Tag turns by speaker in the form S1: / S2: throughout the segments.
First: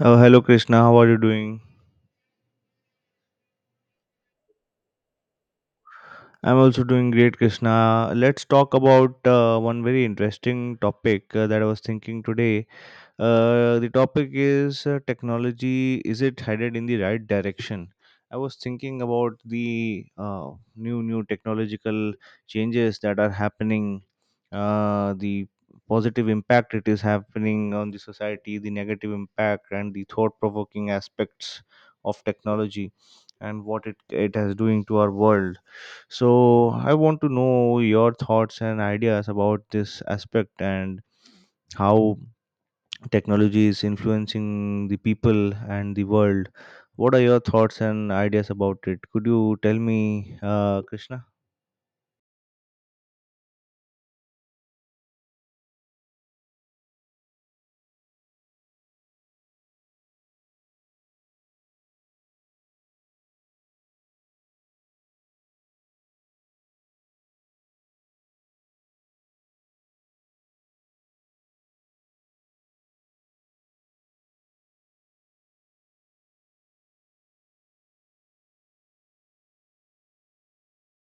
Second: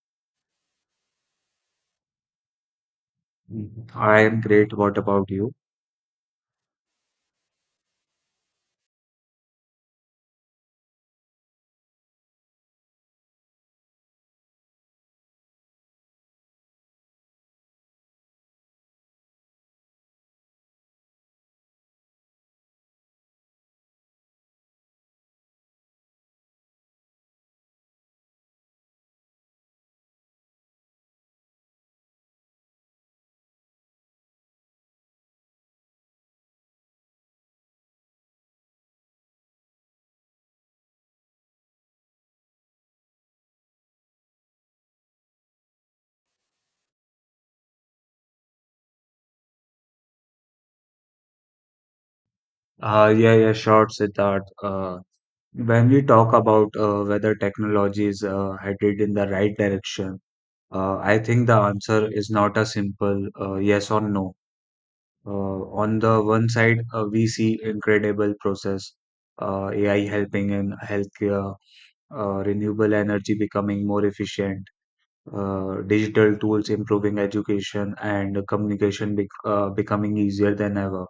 S1: Hello, Krishna. How are you doing?
S2: I am great. What about you?
S1: I'm also doing great, Krishna. Let's talk about one very interesting topic that I was thinking today. The topic is technology. Is it headed in the right direction? I was thinking about the new technological changes that are happening, the positive impact it is happening on the society, the negative impact, and the thought provoking aspects of technology, and what it is doing to our world. So I want to know your thoughts and ideas about this aspect and how technology is influencing the people and the world. What are your thoughts and ideas about it? Could you tell me, Krishna?
S2: Yeah, yeah, sure, Siddharth. When we talk about whether technology is headed in the right direction, I think the answer is not a simple yes or no. On the one side, we see incredible process, AI helping in healthcare, renewable energy becoming more efficient, digital tools improving education, and communication becoming easier than ever.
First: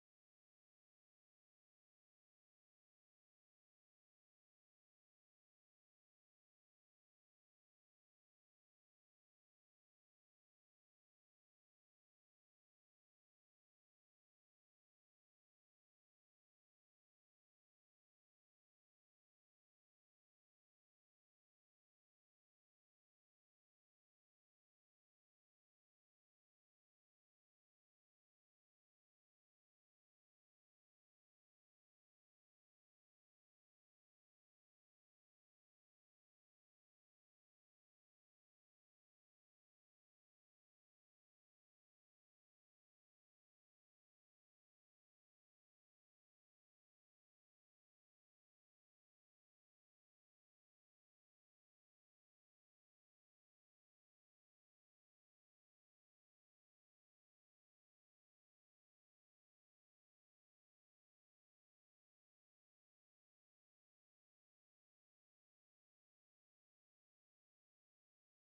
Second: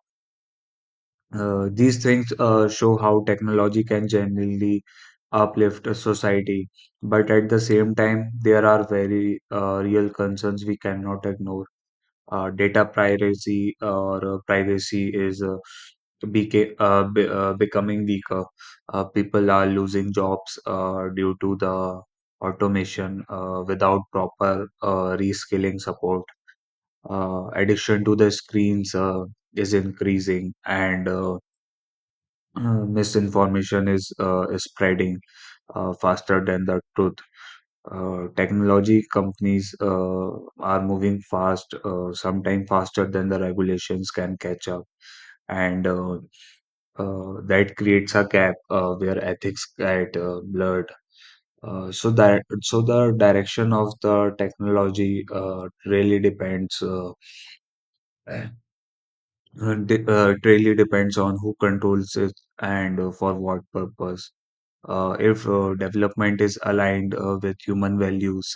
S2: These things show how technology can generally uplift a society, but at the same time, there are very real concerns we cannot ignore. Data privacy or privacy is becoming weaker. People are losing jobs due to the automation without proper reskilling support. Addiction to the screens is increasing, and misinformation is spreading faster than the truth. Technology companies are moving fast, sometimes faster than the regulations can catch up. And that creates a gap where ethics get blurred. So that so the direction of the technology really depends uh, it really depends on who controls it and for what purpose. If development is aligned with human values,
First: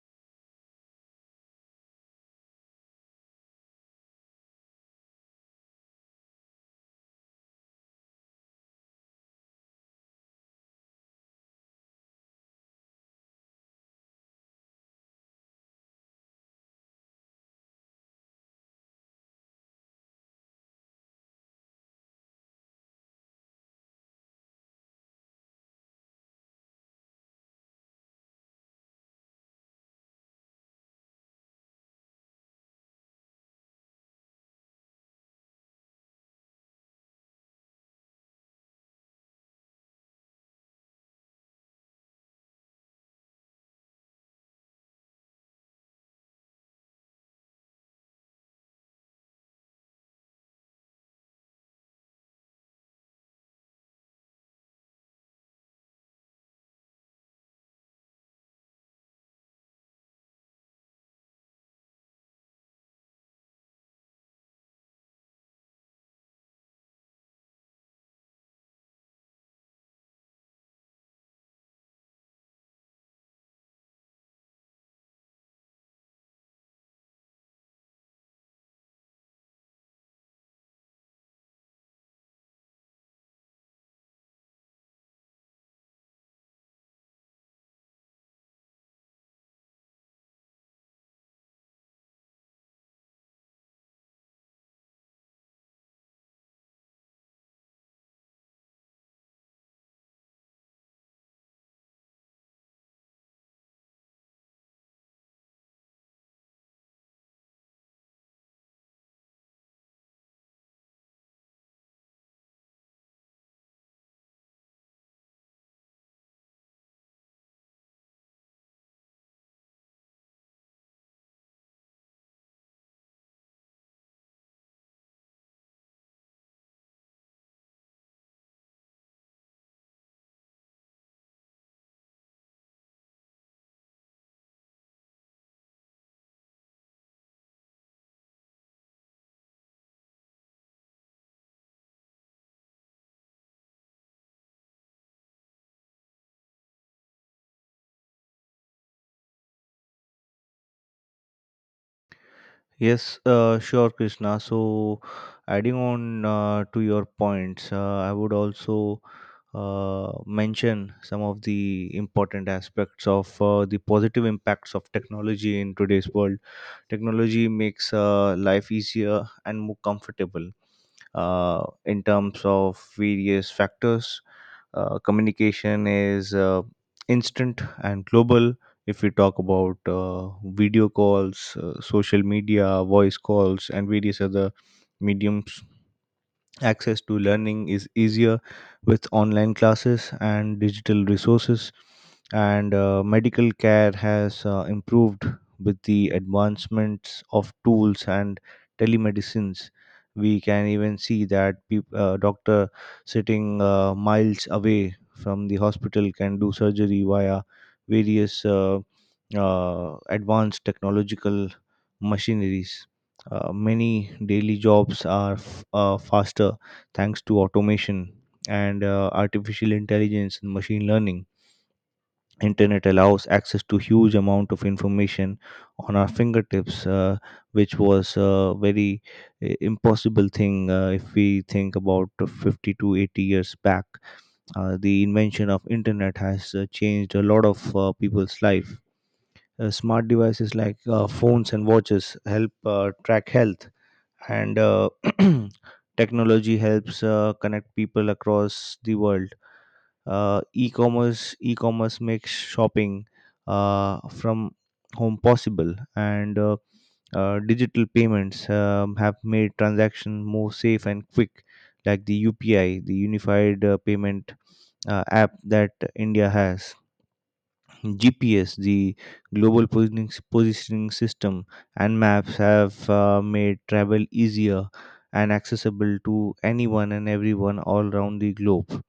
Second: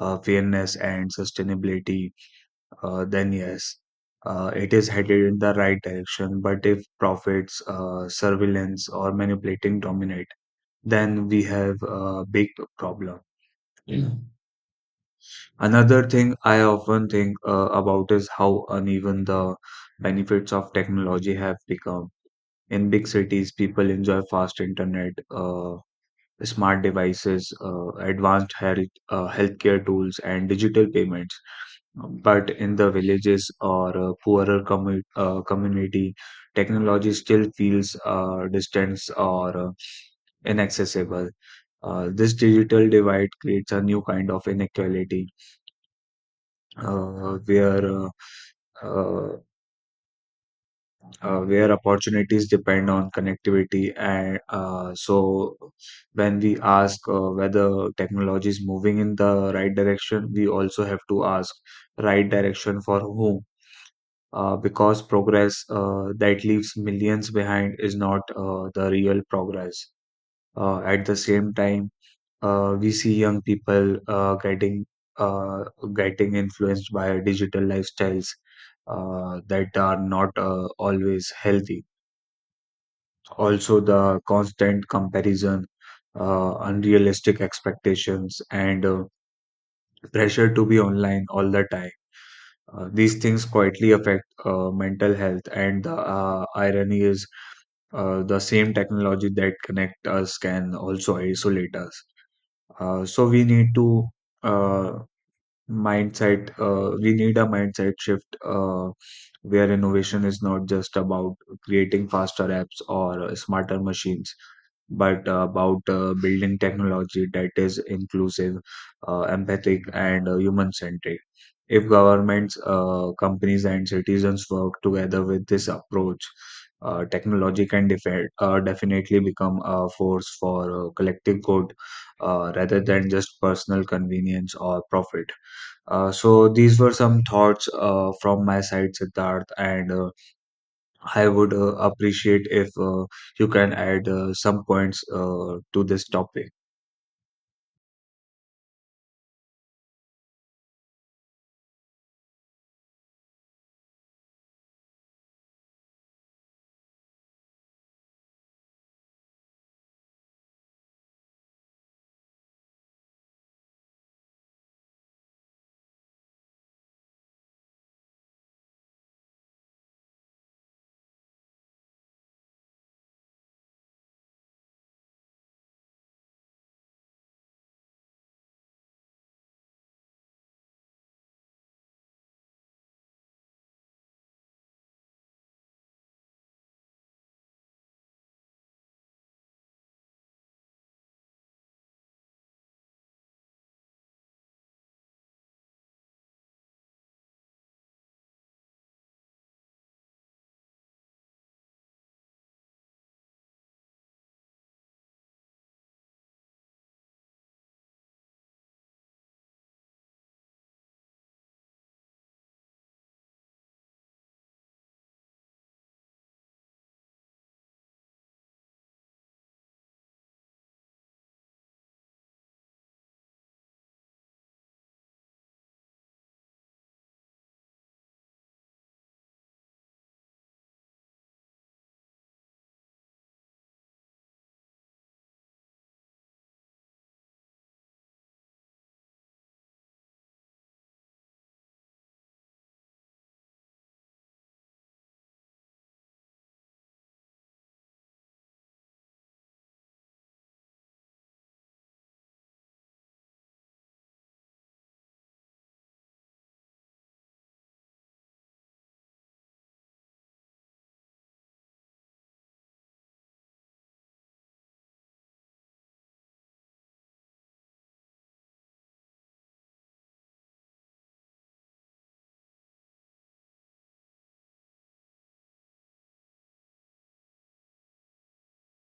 S2: fairness, and sustainability, then yes, it is headed in the right direction. But if profits, surveillance, or manipulating dominate, then we have a big problem. Mm. Another thing I often think about is how uneven the benefits of technology have become. In big cities, people enjoy fast internet. Smart devices, advanced healthcare tools, and digital payments. But in the villages or poorer community, technology still feels distant or inaccessible. This digital divide creates a new kind of inequality uh, where uh, uh, where opportunities depend on connectivity. And So, when we ask whether technology is moving in the right direction, we also have to ask right direction for whom. Because progress that leaves millions behind is not the real progress. At the same time, we see young people uh, getting influenced by digital lifestyles that are not always healthy. Also, the constant comparison, unrealistic expectations, and pressure to be online all the time. These things quietly affect mental health, and the irony is the same technology that connect us can also isolate us. So we need to uh, mindset. We need a mindset shift where innovation is not just about creating faster apps or smarter machines but about building technology that is inclusive, empathic, and human centric. If governments, companies, and citizens work together with this approach, technology can definitely become a force for collective good rather than just personal convenience or profit. So these were some thoughts from my side, Siddharth, and I would appreciate if you can add some points to this topic.
S1: Yes, sure, Krishna. So, adding on to your points, I would also mention some of the important aspects of the positive impacts of technology in today's world. Technology makes life easier and more comfortable in terms of various factors. Communication is instant and global if we talk about video calls, social media, voice calls, and various other mediums. Access to learning is easier with online classes and digital resources, and medical care has improved with the advancements of tools and telemedicines. We can even see that doctor sitting miles away from the hospital can do surgery via various advanced technological machineries. Many daily jobs are faster thanks to automation and artificial intelligence and machine learning. Internet allows access to huge amount of information on our fingertips, which was a very impossible thing if we think about 50 to 80 years back. The invention of internet has changed a lot of people's life. Smart devices like phones and watches help track health, and technology helps connect people across the world. E-commerce makes shopping from home possible, and digital payments have made transactions more safe and quick, like the UPI, the unified payment app that India has. GPS, the global positioning system, and maps have made travel easier and accessible to anyone and everyone all around the globe.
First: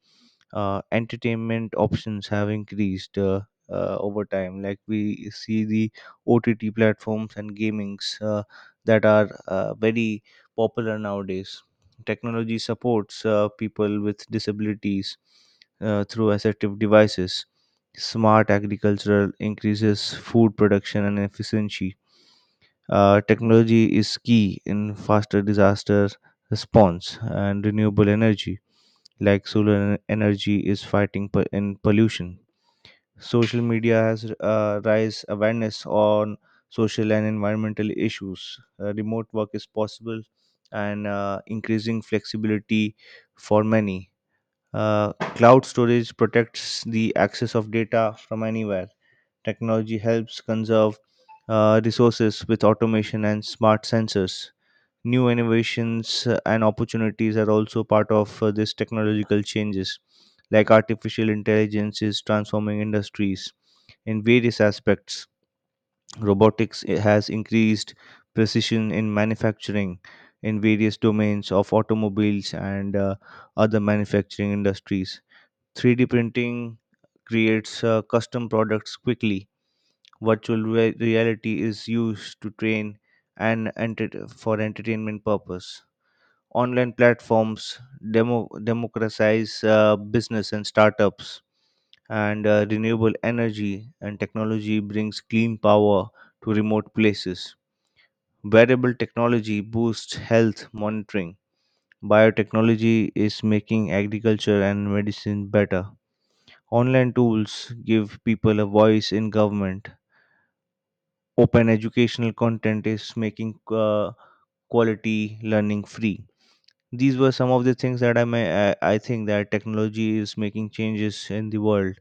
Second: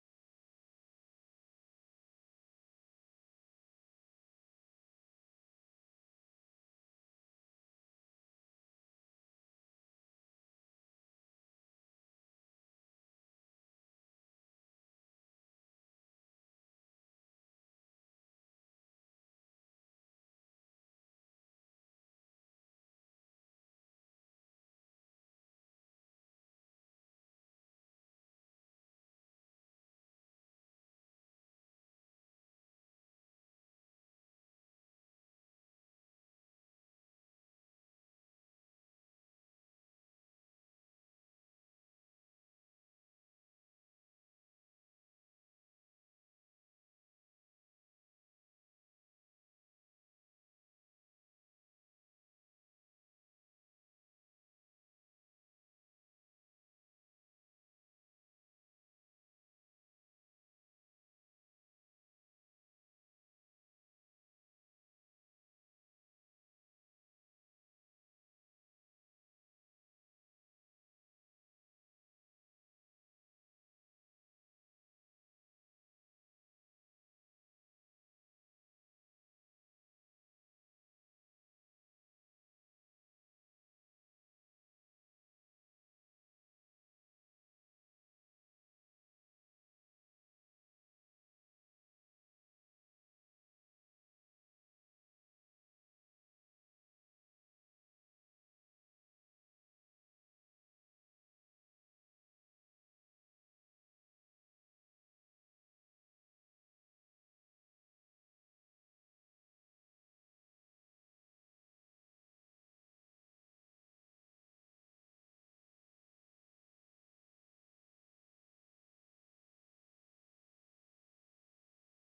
S1: Entertainment options have increased over time, like we see the OTT platforms and gamings that are very popular nowadays. Technology supports people with disabilities through assistive devices. Smart agricultural increases food production and efficiency. Technology is key in faster disaster response, and renewable energy, like solar energy, is fighting in pollution. Social media has raised awareness on social and environmental issues. Remote work is possible, and increasing flexibility for many. Cloud storage protects the access of data from anywhere. Technology helps conserve resources with automation and smart sensors. New innovations and opportunities are also part of these technological changes, like artificial intelligence is transforming industries in various aspects. Robotics has increased precision in manufacturing in various domains of automobiles and other manufacturing industries. 3D printing creates custom products quickly. Virtual reality is used to train and for entertainment purpose. Online platforms democratize business and startups, and renewable energy and technology brings clean power to remote places. Wearable technology boosts health monitoring. Biotechnology is making agriculture and medicine better. Online tools give people a voice in government. Open educational content is making quality learning free. These were some of the things that I think that technology is making changes in the world.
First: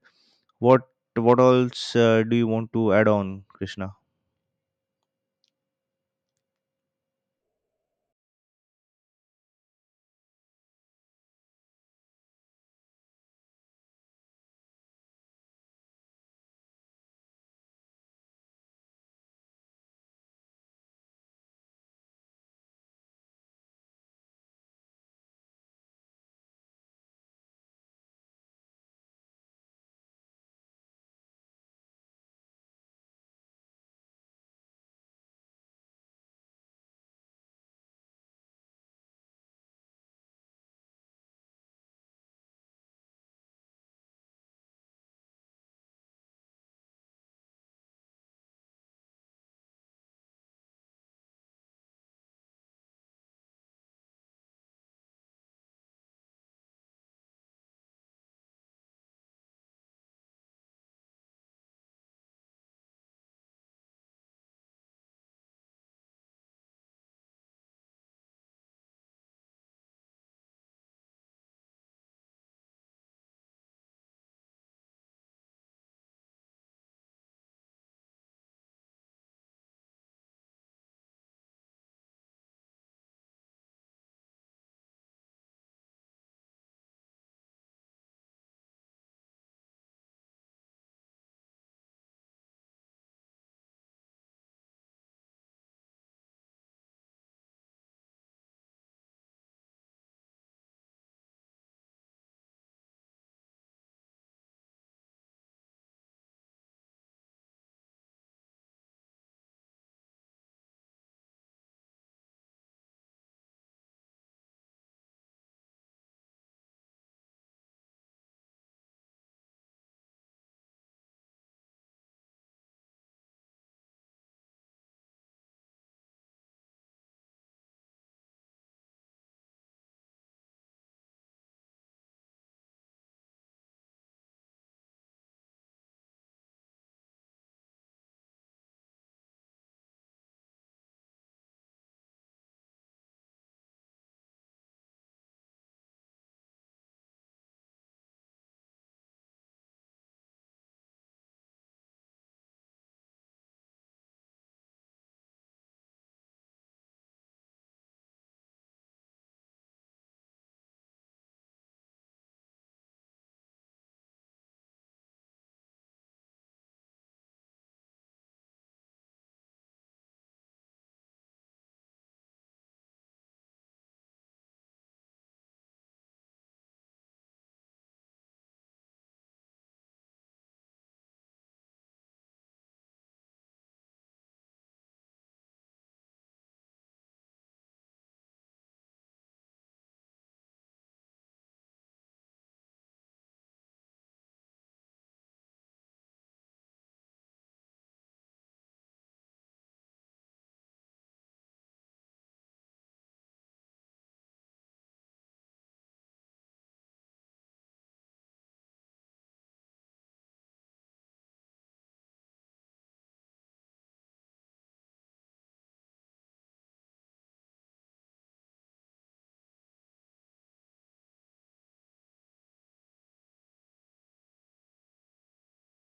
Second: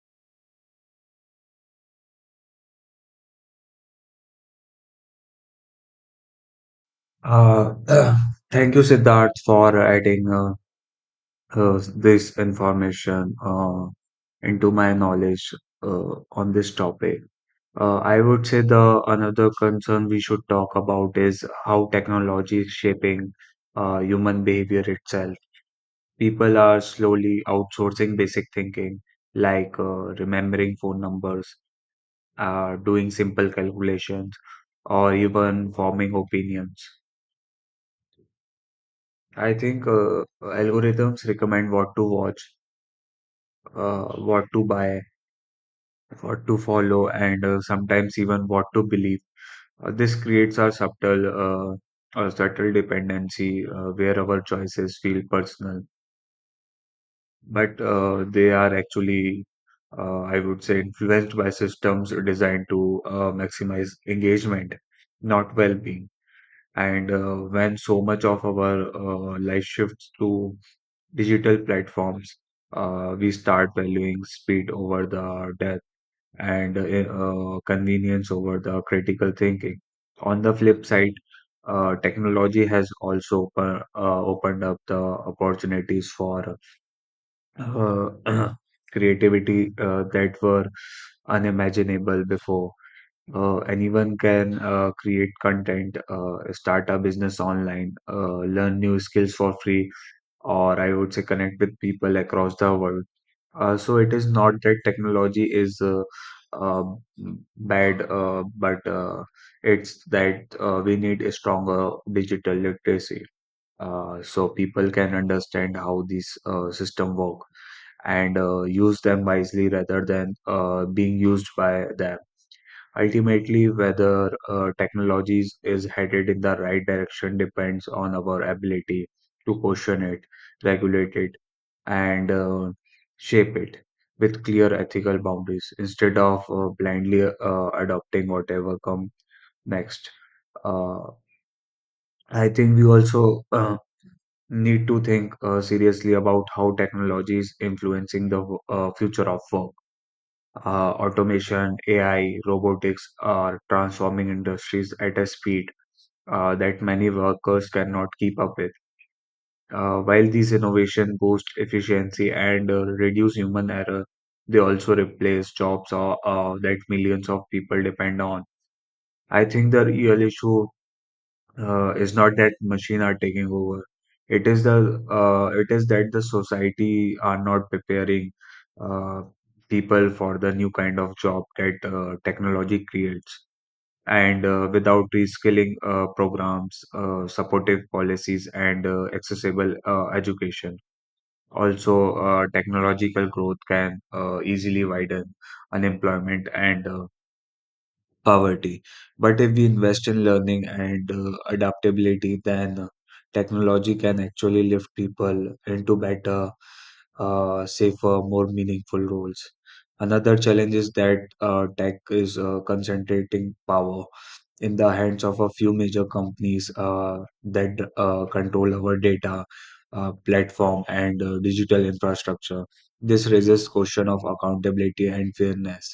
S1: What what else do you want to add on, Krishna?
S2: Uh, Thank you, Siddharth, for adding this information into my knowledge on this topic. I would say the another concern we should talk about is how technology is shaping human behavior itself. People are slowly outsourcing basic thinking, like remembering phone numbers, doing simple calculations, or even forming opinions. I think algorithms recommend what to watch, what to buy, what to follow, and sometimes even what to believe. This creates a subtle dependency where our choices feel personal, but they are actually, I would say, influenced by systems designed to maximize engagement, not well-being. And when so much of our life shifts to digital platforms, we start valuing speed over the depth and convenience over the critical thinking. On the flip side, technology has also opened up the opportunities for uh, creativity that were unimaginable before. Anyone can create content, start a business online, learn new skills for free, or I would say connect with people across the world. So it is not that technology is uh, bad, but it's that we need a stronger digital literacy. So people can understand how these system work and use them wisely rather than being used by them. Ultimately, whether technology is headed in the right direction depends on our ability to question it, regulate it, and shape it with clear ethical boundaries instead of blindly adopting whatever comes next. Uh, I think we also need to think seriously about how technology is influencing the future of work. Automation, AI, robotics are transforming industries at a speed that many workers cannot keep up with. While these innovations boost efficiency and reduce human error, they also replace jobs that millions of people depend on. I think the real issue is not that machine are taking over. It is the it is that the society are not preparing uh, people for the new kind of job that technology creates and without reskilling programs, supportive policies, and accessible education. Also technological growth can easily widen unemployment and poverty. But if we invest in learning and adaptability, then technology can actually lift people into better, safer, more meaningful roles. Another challenge is that tech is concentrating power in the hands of a few major companies that control our data, platform, and digital infrastructure. This raises question of accountability and fairness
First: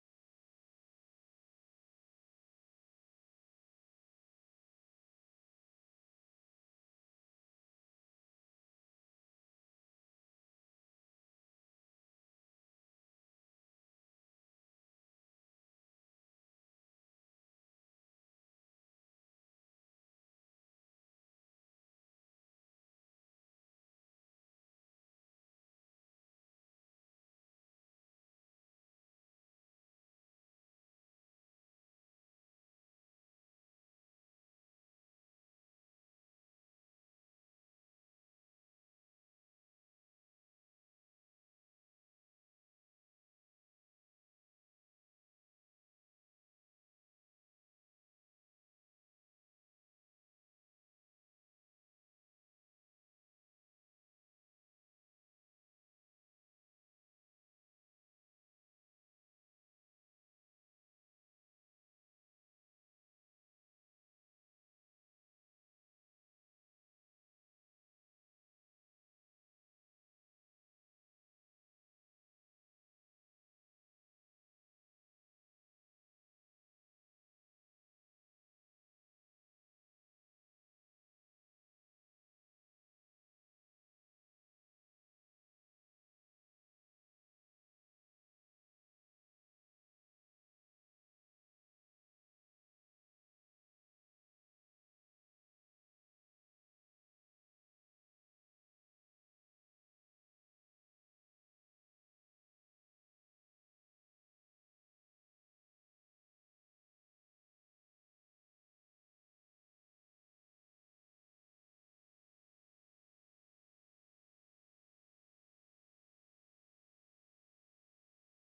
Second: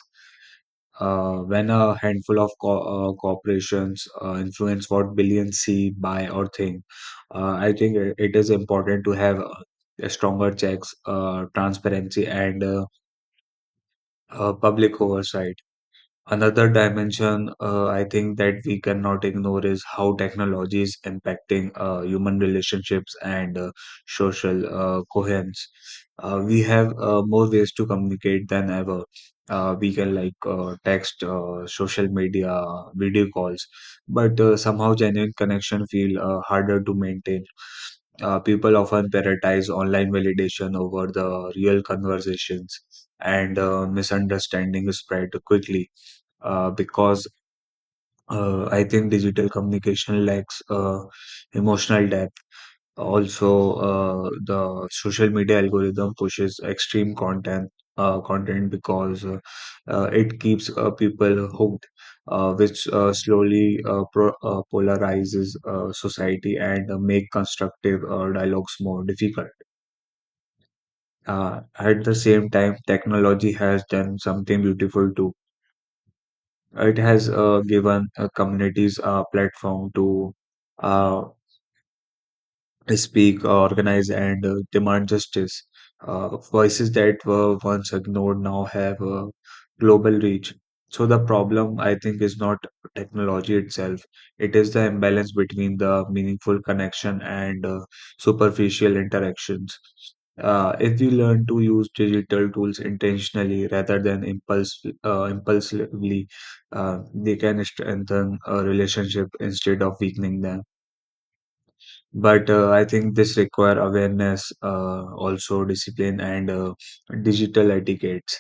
S2: when a handful of corporations influence what billions see, buy, or think. I think it is important to have stronger checks, transparency, and public oversight. Another dimension I think that we cannot ignore is how technology is impacting human relationships and social coherence. We have more ways to communicate than ever. We can like text, social media, video calls, but somehow genuine connection feel harder to maintain. People often prioritize online validation over the real conversations, and misunderstanding is spread quickly because I think digital communication lacks emotional depth. Also, the social media algorithm pushes extreme content because it keeps people hooked, which slowly pro polarizes society and make constructive dialogues more difficult. At the same time, technology has done something beautiful too. It has given communities a platform to uh, they speak, organize, and demand justice. Voices that were once ignored now have a global reach. So, the problem, I think, is not technology itself, it is the imbalance between the meaningful connection and superficial interactions. If we learn to use digital tools intentionally rather than impulsively, they can strengthen a relationship instead of weakening them, but I think this require awareness, also discipline and digital etiquette.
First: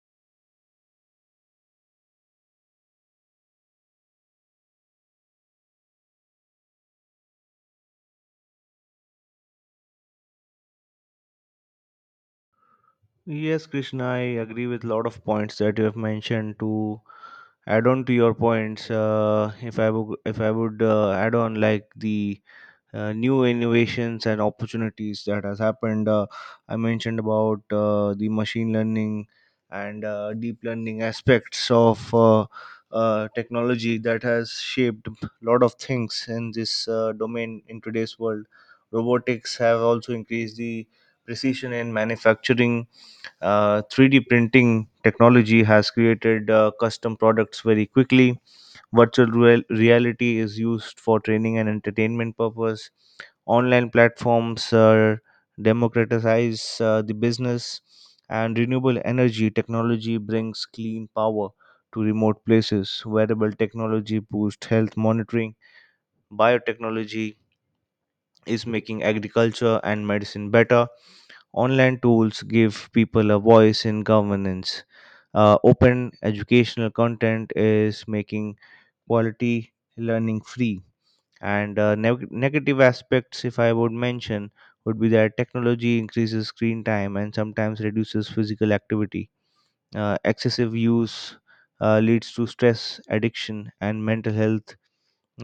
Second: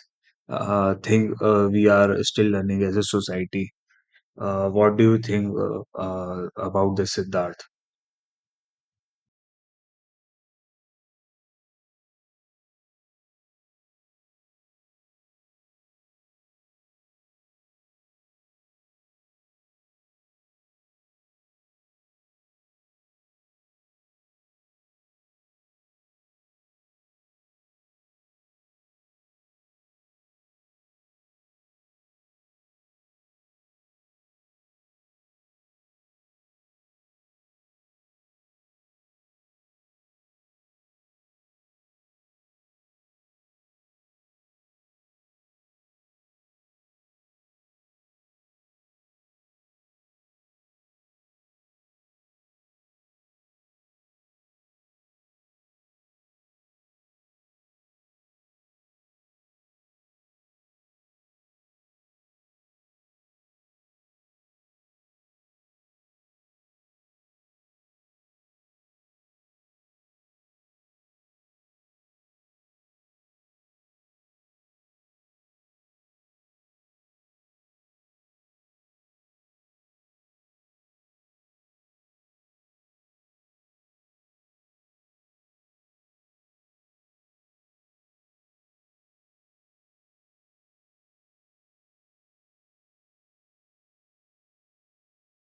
S2: Think we are still learning as a society. What do you think about this, siddharth?
S1: Yes, Krishna, I agree with a lot of points that you have mentioned. To add on to your points, if I would add on like the new innovations and opportunities that has happened. I mentioned about the machine learning and deep learning aspects of technology that has shaped a lot of things in this domain in today's world. Robotics have also increased the precision in manufacturing. 3D printing technology has created custom products very quickly. Virtual reality is used for training and entertainment purpose. Online platforms democratize the business, and renewable energy technology brings clean power to remote places. Wearable technology boosts health monitoring. Biotechnology is making agriculture and medicine better. Online tools give people a voice in governance. Open educational content is making quality learning free. And negative aspects, if I would mention, would be that technology increases screen time and sometimes reduces physical activity. Excessive use leads to stress addiction and mental health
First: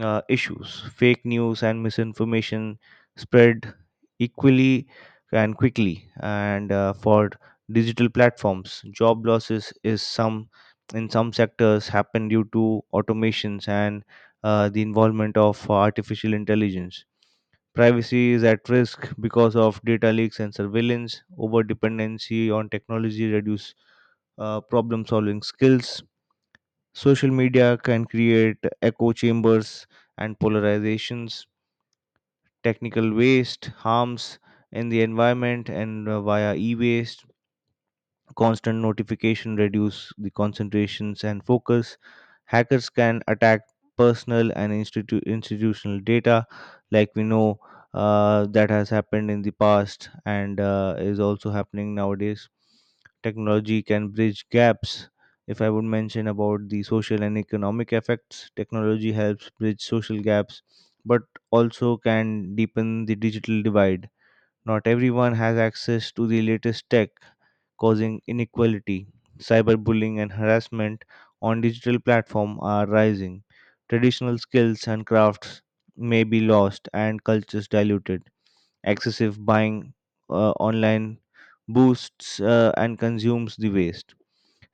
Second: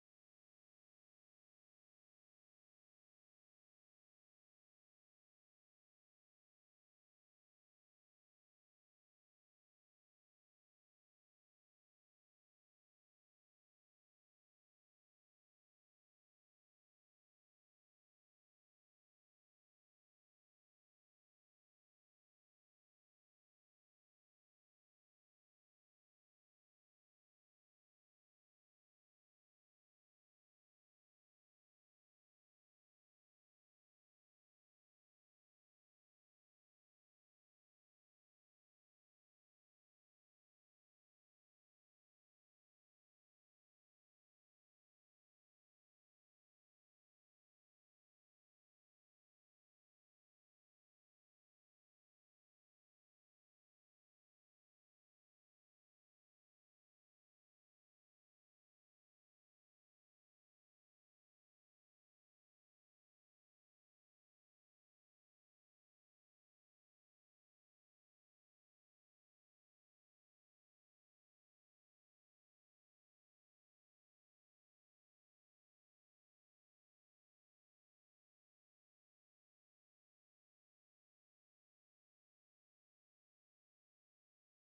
S1: issues. Fake news and misinformation spread equally and quickly. And for digital platforms, job losses is some in some sectors happen due to automations and the involvement of artificial intelligence. Privacy is at risk because of data leaks and surveillance. Over dependency on technology reduce problem solving skills. Social media can create echo chambers and polarizations, technical waste harms in the environment, and via e waste constant notification reduce the concentrations and focus. Hackers can attack personal and institutional data, like we know, that has happened in the past and is also happening nowadays. Technology can bridge gaps. If I would mention about the social and economic effects, technology helps bridge social gaps, but also can deepen the digital divide. Not everyone has access to the latest tech, causing inequality. Cyberbullying and harassment on digital platforms are rising. Traditional skills and crafts may be lost and cultures diluted. Excessive buying online boosts and consumes the waste.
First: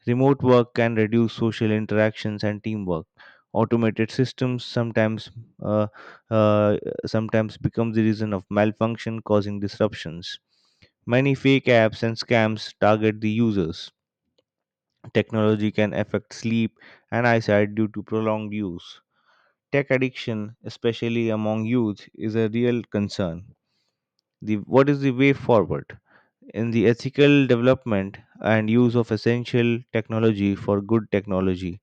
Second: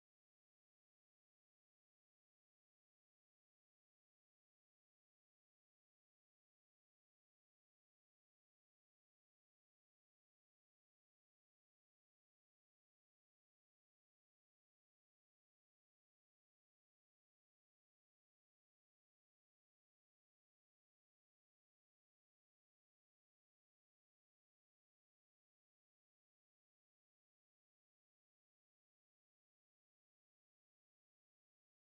S1: Remote work can reduce social interactions and teamwork. Automated systems uh, uh, sometimes become the reason of malfunction, causing disruptions. Many fake apps and scams target the users. Technology can affect sleep and eyesight due to prolonged use. Tech addiction, especially among youth, is a real concern. What is the way forward? In the ethical development and use of essential technology for good technology.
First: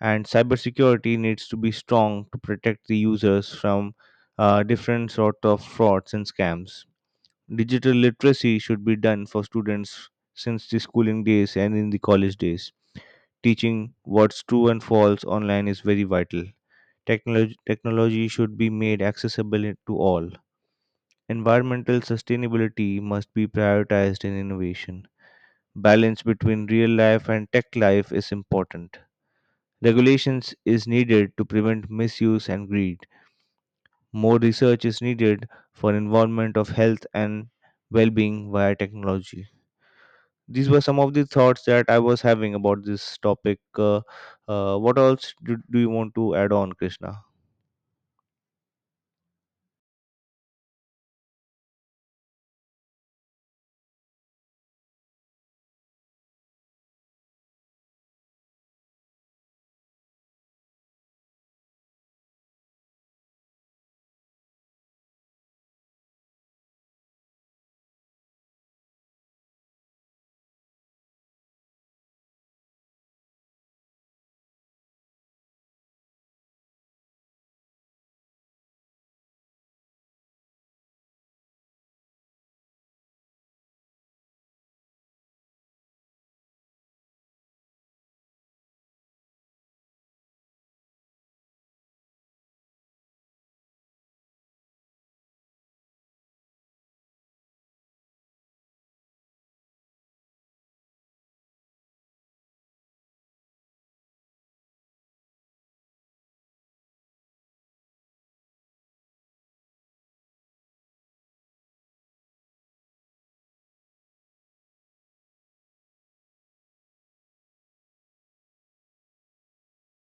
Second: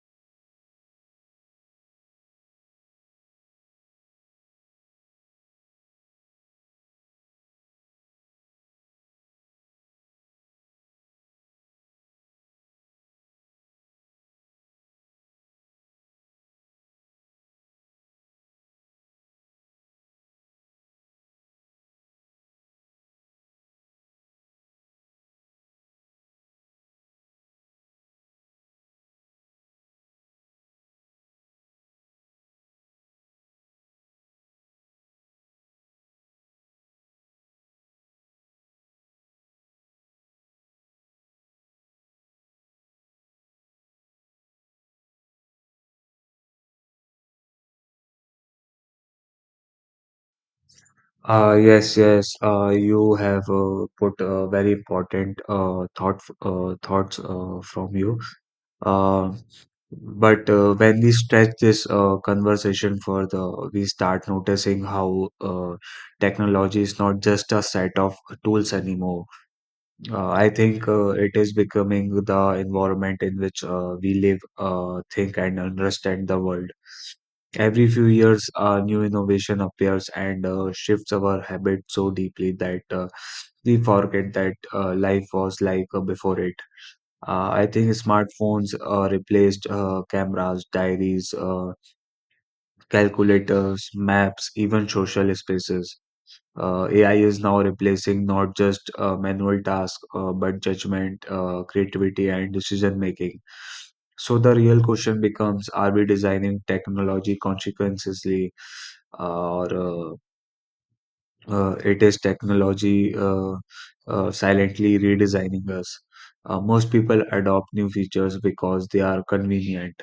S1: And cybersecurity needs to be strong to protect the users from different sort of frauds and scams. Digital literacy should be done for students since the schooling days and in the college days. Teaching what's true and false online is very vital. Technology should be made accessible to all. Environmental sustainability must be prioritized in innovation. Balance between real life and tech life is important. Regulations is needed to prevent misuse and greed. More research is needed for involvement of health and well-being via technology. These were some of the thoughts that I was having about this topic. What else do you want to add on, Krishna?
S2: Uh, yes, yes, you have put a very important thoughts from you. Uh, but when we stretch this conversation further, we start noticing how technology is not just a set of tools anymore. I think it is becoming the environment in which we live, think, and understand the world. Every few years, a new innovation appears and shifts our habits so deeply that we forget that life was like before it. I think smartphones replaced cameras, diaries, calculators, maps, even social spaces. AI is now replacing not just manual tasks, but judgment, creativity, and decision making. So the real question becomes: Are we designing technology consequently, or it is technology silently redesigning us? Most people adopt new features because they are convenient,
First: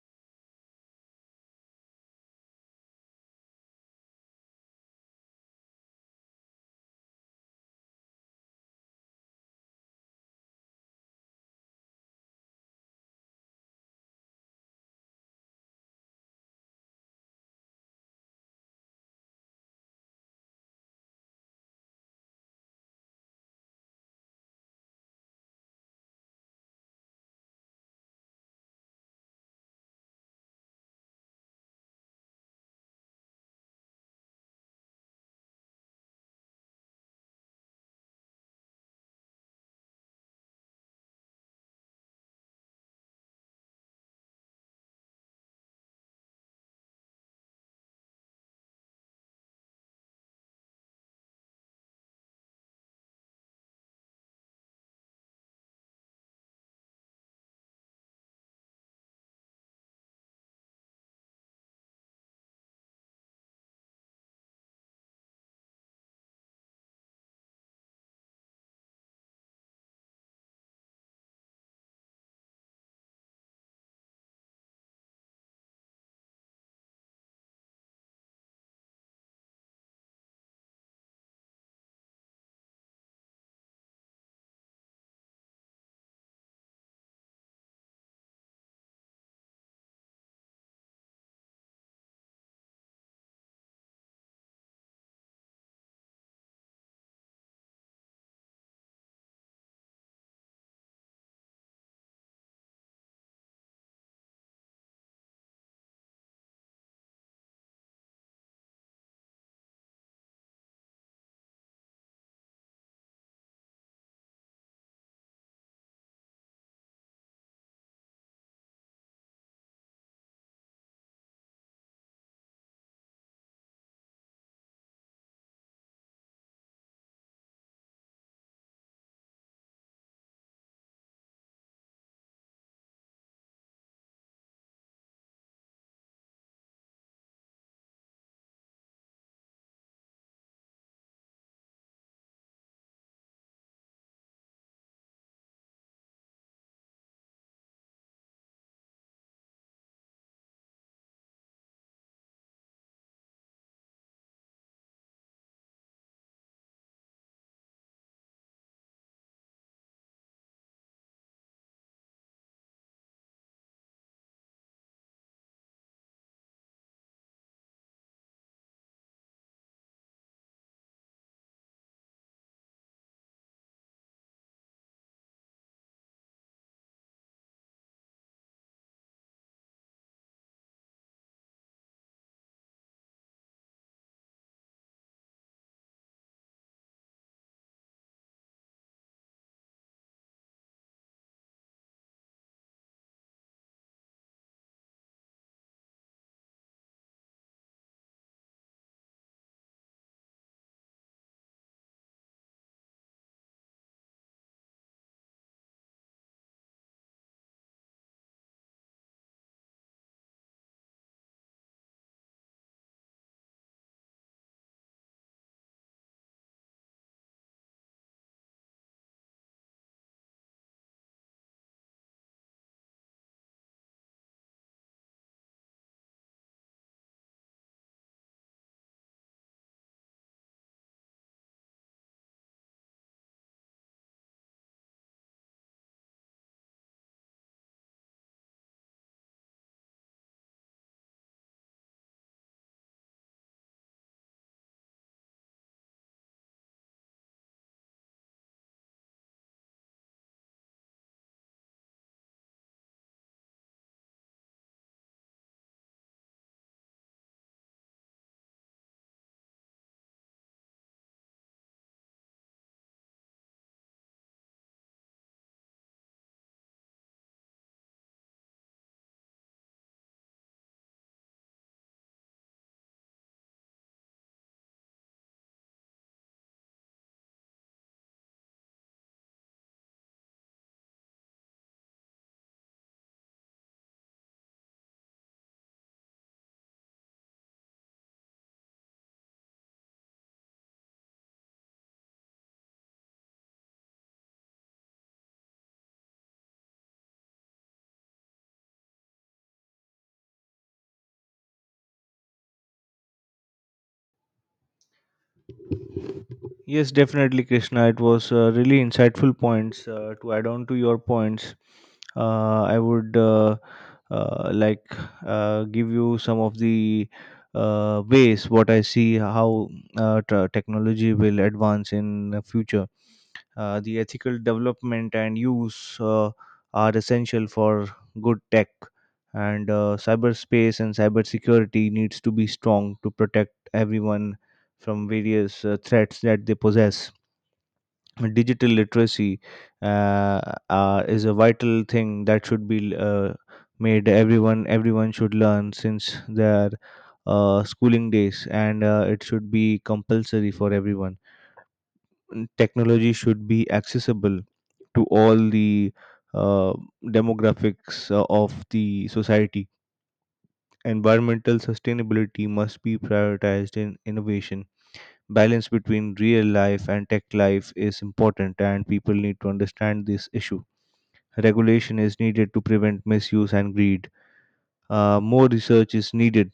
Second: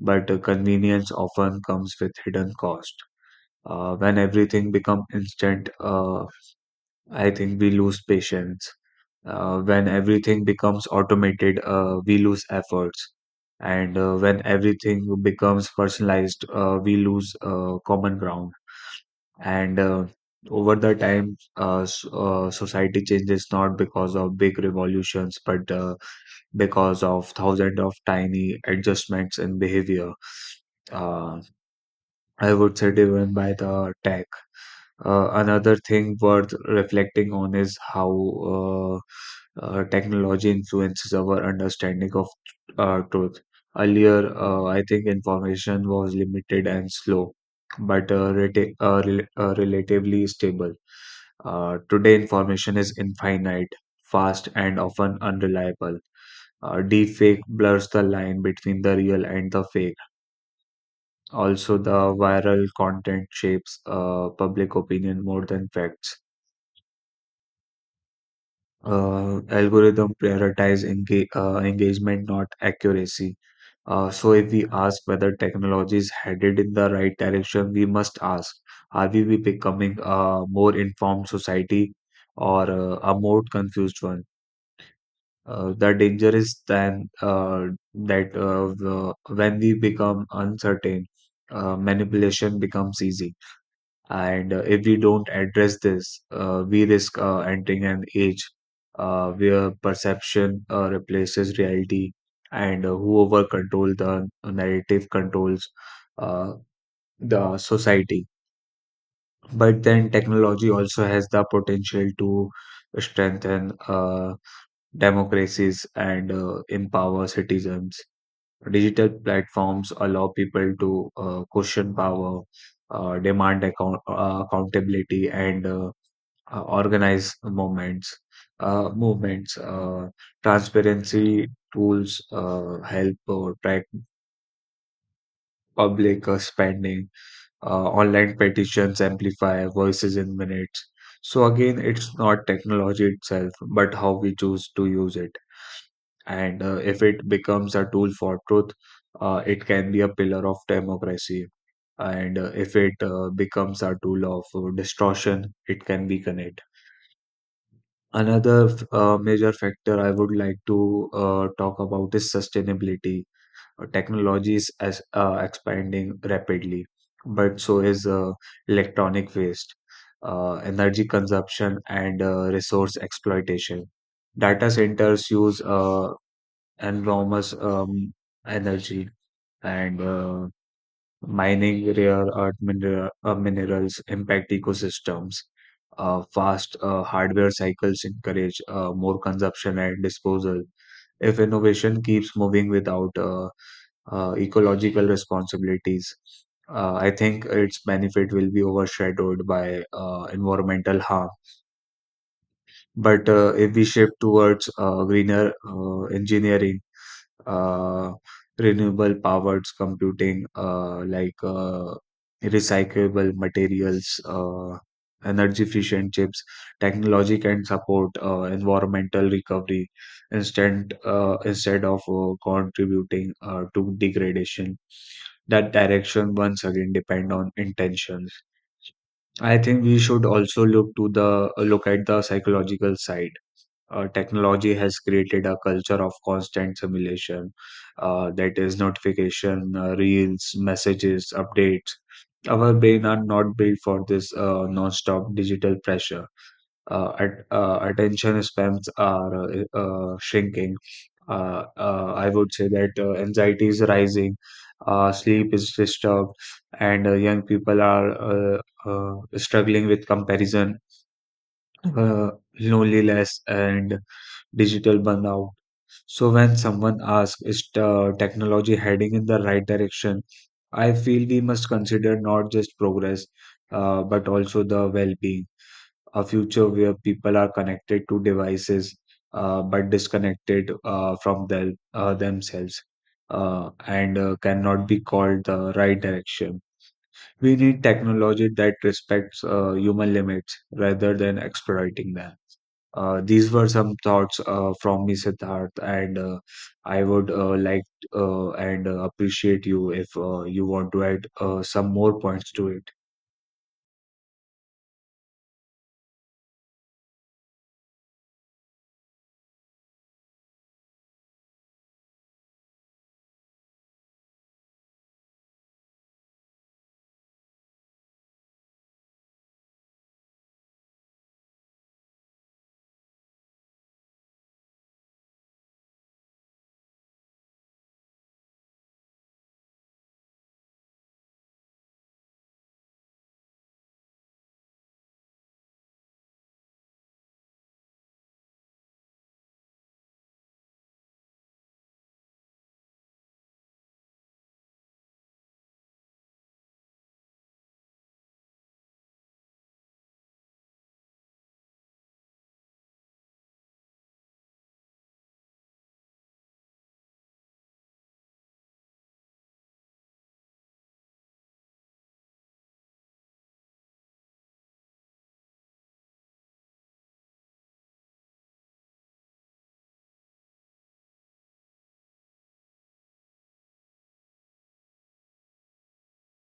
S2: but convenience often comes with hidden cost. When everything becomes instant, I think we lose patience. When everything becomes automated, we lose efforts. And When everything becomes personalized, we lose common ground and over the time, society changes not because of big revolutions but because of thousands of tiny adjustments in behavior, uh, I would say driven by the tech. Another thing worth reflecting on is how uh, technology influences our understanding of truth. Earlier, I think information was limited and slow, but relatively stable. Today, information is infinite, fast, and often unreliable. Deepfake blurs the line between the real and the fake. Also, the viral content shapes public opinion more than facts. Algorithm prioritize engagement, not accuracy. So, if we ask whether technology is headed in the right direction, we must ask: are we be becoming a more informed society or a more confused one? The danger is then that when we become uncertain, manipulation becomes easy. And If we don't address this, we risk entering an age where perception replaces reality, and whoever control the narrative controls uh, the society. But then technology also has the potential to strengthen democracies and empower citizens. Digital platforms allow people to question power, demand accountability, and organize moments, movements, transparency tools help track public spending, online petitions amplify voices in minutes. So again, it's not technology itself, but how we choose to use it. And If it becomes a tool for truth, it can be a pillar of democracy. And If it becomes a tool of distortion, it can weaken it. Another major factor I would like to talk about is sustainability. Technology is expanding rapidly, but so is electronic waste, energy consumption, and resource exploitation. Data centers use enormous energy, and mining rare earth minerals impact ecosystems. Fast hardware cycles encourage more consumption and disposal. If innovation keeps moving without ecological responsibilities, I think its benefit will be overshadowed by environmental harm. But if we shift towards greener engineering, uh, renewable powered computing, like recyclable materials, energy efficient chips. Technology can support environmental recovery instead of contributing to degradation. That direction once again depend on intentions. I think we should also look at the psychological side. Technology has created a culture of constant simulation, that is notification, reels, messages, updates. Our brain are not built for this non-stop digital pressure. Attention spans are shrinking, I would say that anxiety is rising, sleep is disturbed, and young people are struggling with comparison, uh, loneliness and digital burnout. So when someone asks, is the technology heading in the right direction? I feel we must consider not just progress, but also the well-being. A future where people are connected to devices, but disconnected from themselves, and cannot be called the right direction. We need technology that respects human limits rather than exploiting them. These were some thoughts from me, Siddharth, and I would like and appreciate you if you want to add some more points to it.
S1: Yes, definitely, Krishna. It was really insightful points to add on to your points. I would like give you some of the ways what I see how technology will advance in the future. The ethical development and use are essential for good tech, and cyberspace and cybersecurity needs to be strong to protect everyone from various threats that they possess. Digital literacy uh, is a vital thing that should be made. Everyone should learn since their schooling days, and it should be compulsory for everyone. Technology should be accessible to all the uh, demographics of the society. Environmental sustainability must be prioritized in innovation. Balance between real life and tech life is important, and people need to understand this issue. Regulation is needed to prevent misuse and greed. More research is needed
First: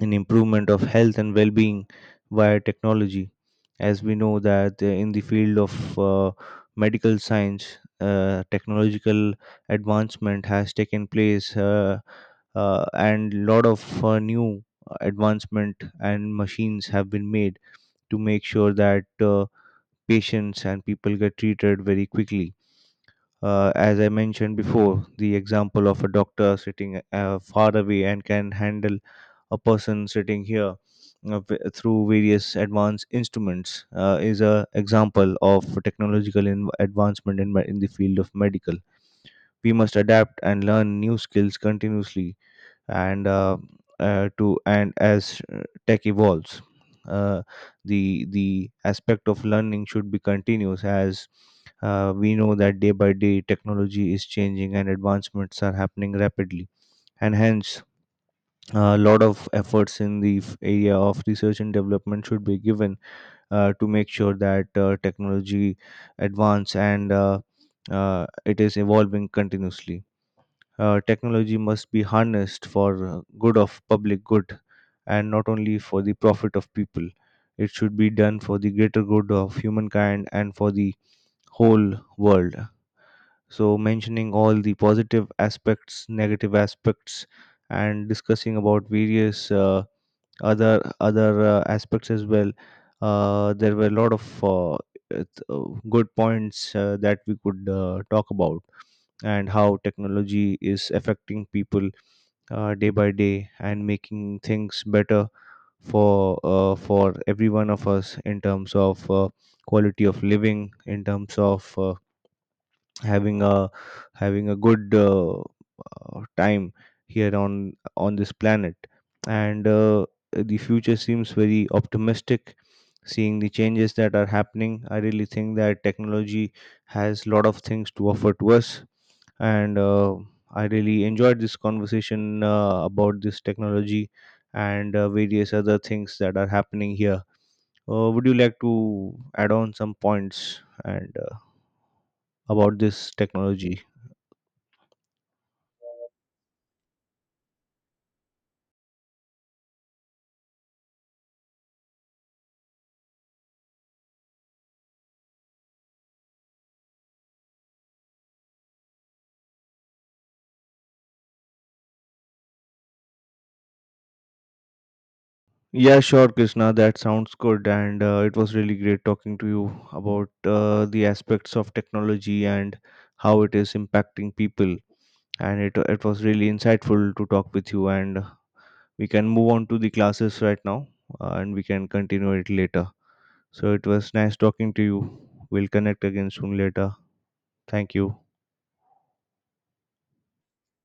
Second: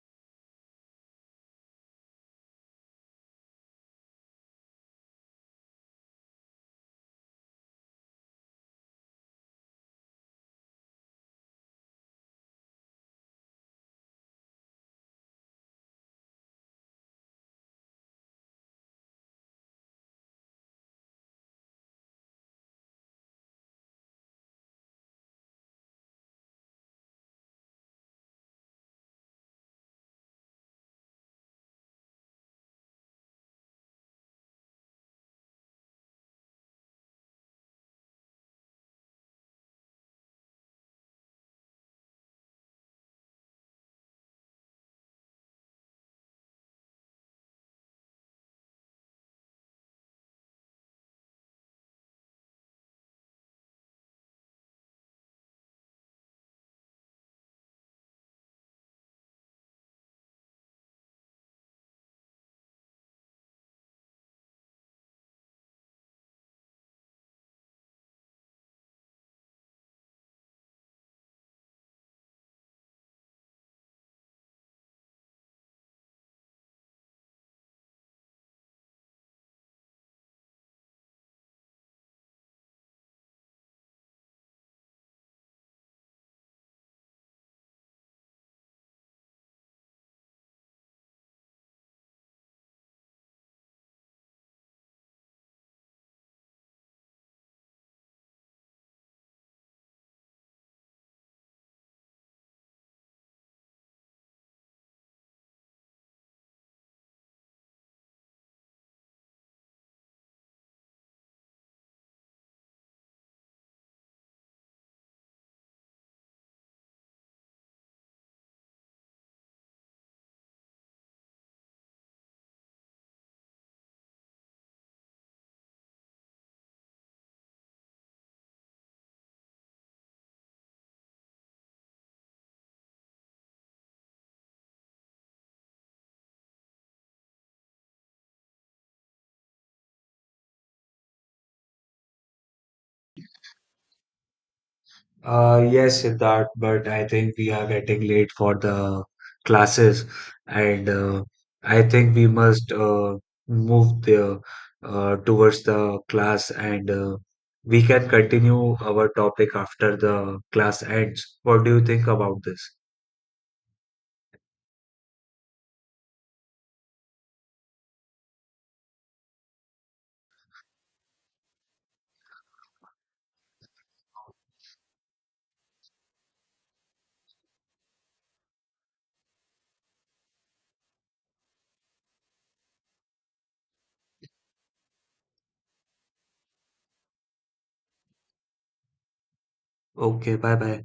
S1: in improvement of health and well-being via technology, as we know that in the field of uh, medical science, technological advancement has taken place, and lot of new advancement and machines have been made to make sure that patients and people get treated very quickly. As I mentioned before, the example of a doctor sitting far away and can handle a person sitting here through various advanced instruments is a example of technological advancement in the field of medical. We must adapt and learn new skills continuously, and to and as tech evolves. uh, the aspect of learning should be continuous, as we know that day by day technology is changing and advancements are happening rapidly, and hence a lot of efforts in the area of research and development should be given to make sure that technology advance and it is evolving continuously. Technology must be harnessed for good of public good and not only for the profit of people. It should be done for the greater good of humankind and for the whole world. So mentioning all the positive aspects, negative aspects, and discussing about various other other aspects as well, there were a lot of good points that we could talk about, and how technology is affecting people day by day and making things better for every one of us in terms of quality of living, in terms of having a having a good time here on this planet. And the future seems very optimistic. Seeing the changes that are happening, I really think that technology has a lot of things to offer to us. And I really enjoyed this conversation about this technology and various other things that are happening here. Would you like to add on some points and about this technology?
S2: Yes, Siddharth, but I think we are getting late for the classes, and I think we must move there towards the class, and we can continue our topic after the class ends. What do you think about this?
S1: Yeah, sure, Krishna. That sounds good. And it was really great talking to you about the aspects of technology and how it is impacting people. And it was really insightful to talk with you. And we can move on to the classes right now, and we can continue it later. So it was nice talking to you. We'll connect again soon later. Thank you.
S2: Okay, bye bye.